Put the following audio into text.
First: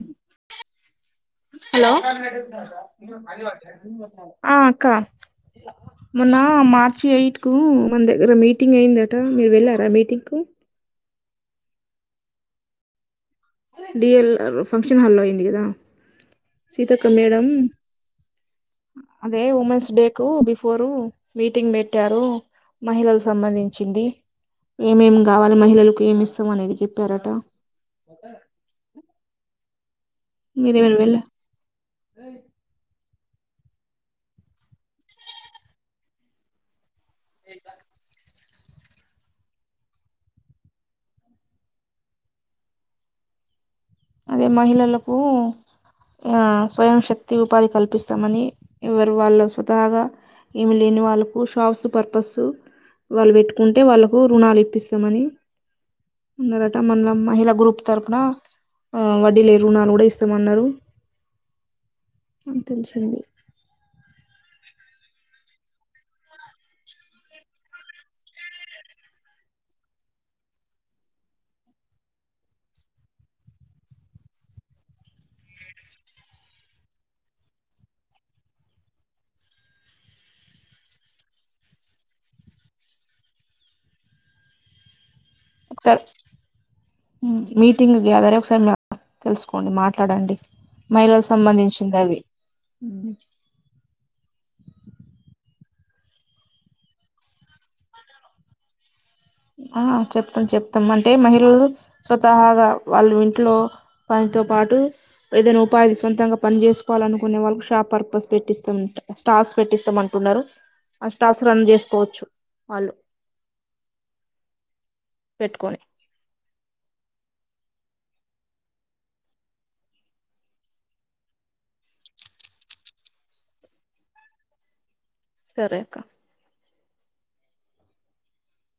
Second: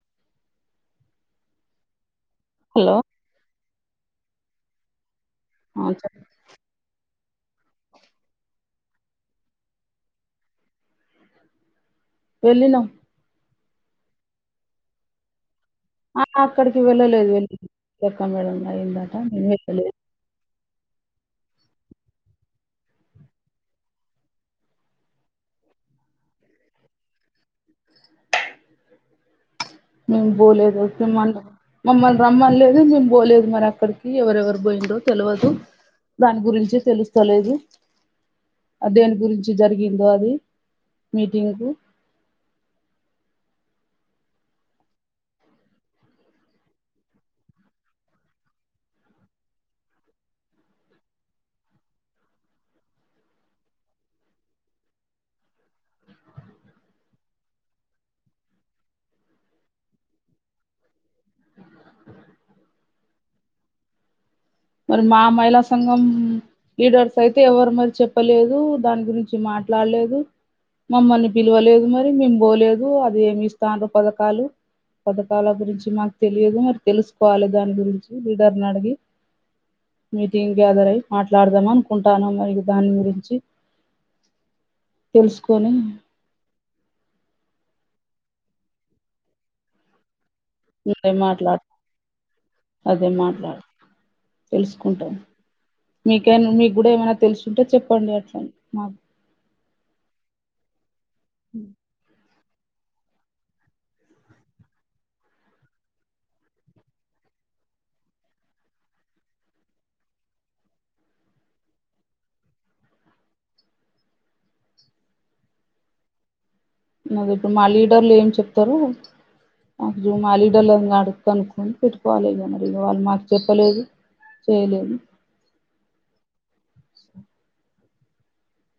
hello hello ఆ అక్క ఆ చెప్ మొన్న మార్చ ఎయిట్ కు మానాదగ్గర మీట్ మీటింగ్ అయిందట మీరు వెళ్ళారా మీటింగ్కు వెళ్ళిన డిఎల్ ఫంక్షన్ హల్లొ అయింది కదా ఆ అక్కడికి సీతక్క వెళ్ళలేదు మేడం వెళ్ళలేదు లెక్క మేడం అయిందట అదే మేము ఉమెన్స్ వెళ్ళలేదు డేకు గిఫ్ట్ ఫరు మీటింగ్ పెట్టారు మహిళలకు సంబంధించింది ఏమేమి కావాలి మహిళలకు ఏమిస్తాం అనేది చెప్పారట మేము పోలేదు మీరేమైనా వెళ్ళ మమ్మల్ని రమ్మనలేదు పోలేదు మరి అక్కడికి ఎవరెవరు పోయిందో తెలియదు దాని గురించి తెలుస్తు [unintelligible] దేని గురించి జరిగిందో అది మీటింగ్కు అదే మహిళలకు ఆ స్వయం శక్తి ఉపాధి కల్పిస్తామని ఎవరు వాళ్ళు స్వతాగా ఏమి లేని వాళ్ళకు షాబ్స్ పర్పస్ వాళ్ళు పెట్టుకుంటే వాళ్ళకు రుణాలు ఇప్పిస్తామని ఉన్నారట మన మహిళ గ్రూప్ తరపున హ వడ్డీ లేకుండా కూడా ఇస్తామన్నారు అంతం చెండి మరి మా మహిళా సంఘం లీడర్స్ అయితే ఎవరు మరి చెప్పలేదు దాని గురించి మాట్ ట్లాడలేదు మమ్మల్ని పిలవలేదు మరి మేం పోలేదు అది ఏమి ఇస్తాన్నారు పథకాలు పథకాల గురించి మాకు తెలియదు మరి తెలుసుకోవాలి దాని గురించి లిడర్నడిగి మీటింగ్ గ్యాదర్ అయ్ మాట్లాడదాం అనుకుంటాను మరి దాని గురించి [inaudible] తెలుసుకొని ఒకసారి మీటింగ్ వ్యాధర ఒకసారి తెలుసుకోండి మాట్లాడండి అదే మహిళలకు మాట్లాడు సంబంధించింది అవి తెలుసుకుంటాను మీకే మీకు కూడా ఏమైనా తెలుసుంటే చెప్పండి అట్లా మాకు ఆ చెప్తాం చెప్తాం అంటే మహిళలు స్వతాగా వాళ్ళ ఇంట్లో వానితో పాటు ఏదైనా ఉపాధి సొంతంగా పని చేసుకోవాలనుకునే వాళ్ళకి షాప్ పర్పస్ పెట్టిస్తాం స్టాల్స్ పెట్స్తామంటు అష్టాసరాన చేసుకోవచ్చు వాళ్ళు పెట్టుకొని అదే మా లీడర్లు ఏం చెప్తారు నాకు జూమాలీడర్ల అడునుకుని పెట్టుకోవాలిదని ఇది వాళ్ళు మాకు చెప్పలేదు చేయలేము సరే అక్క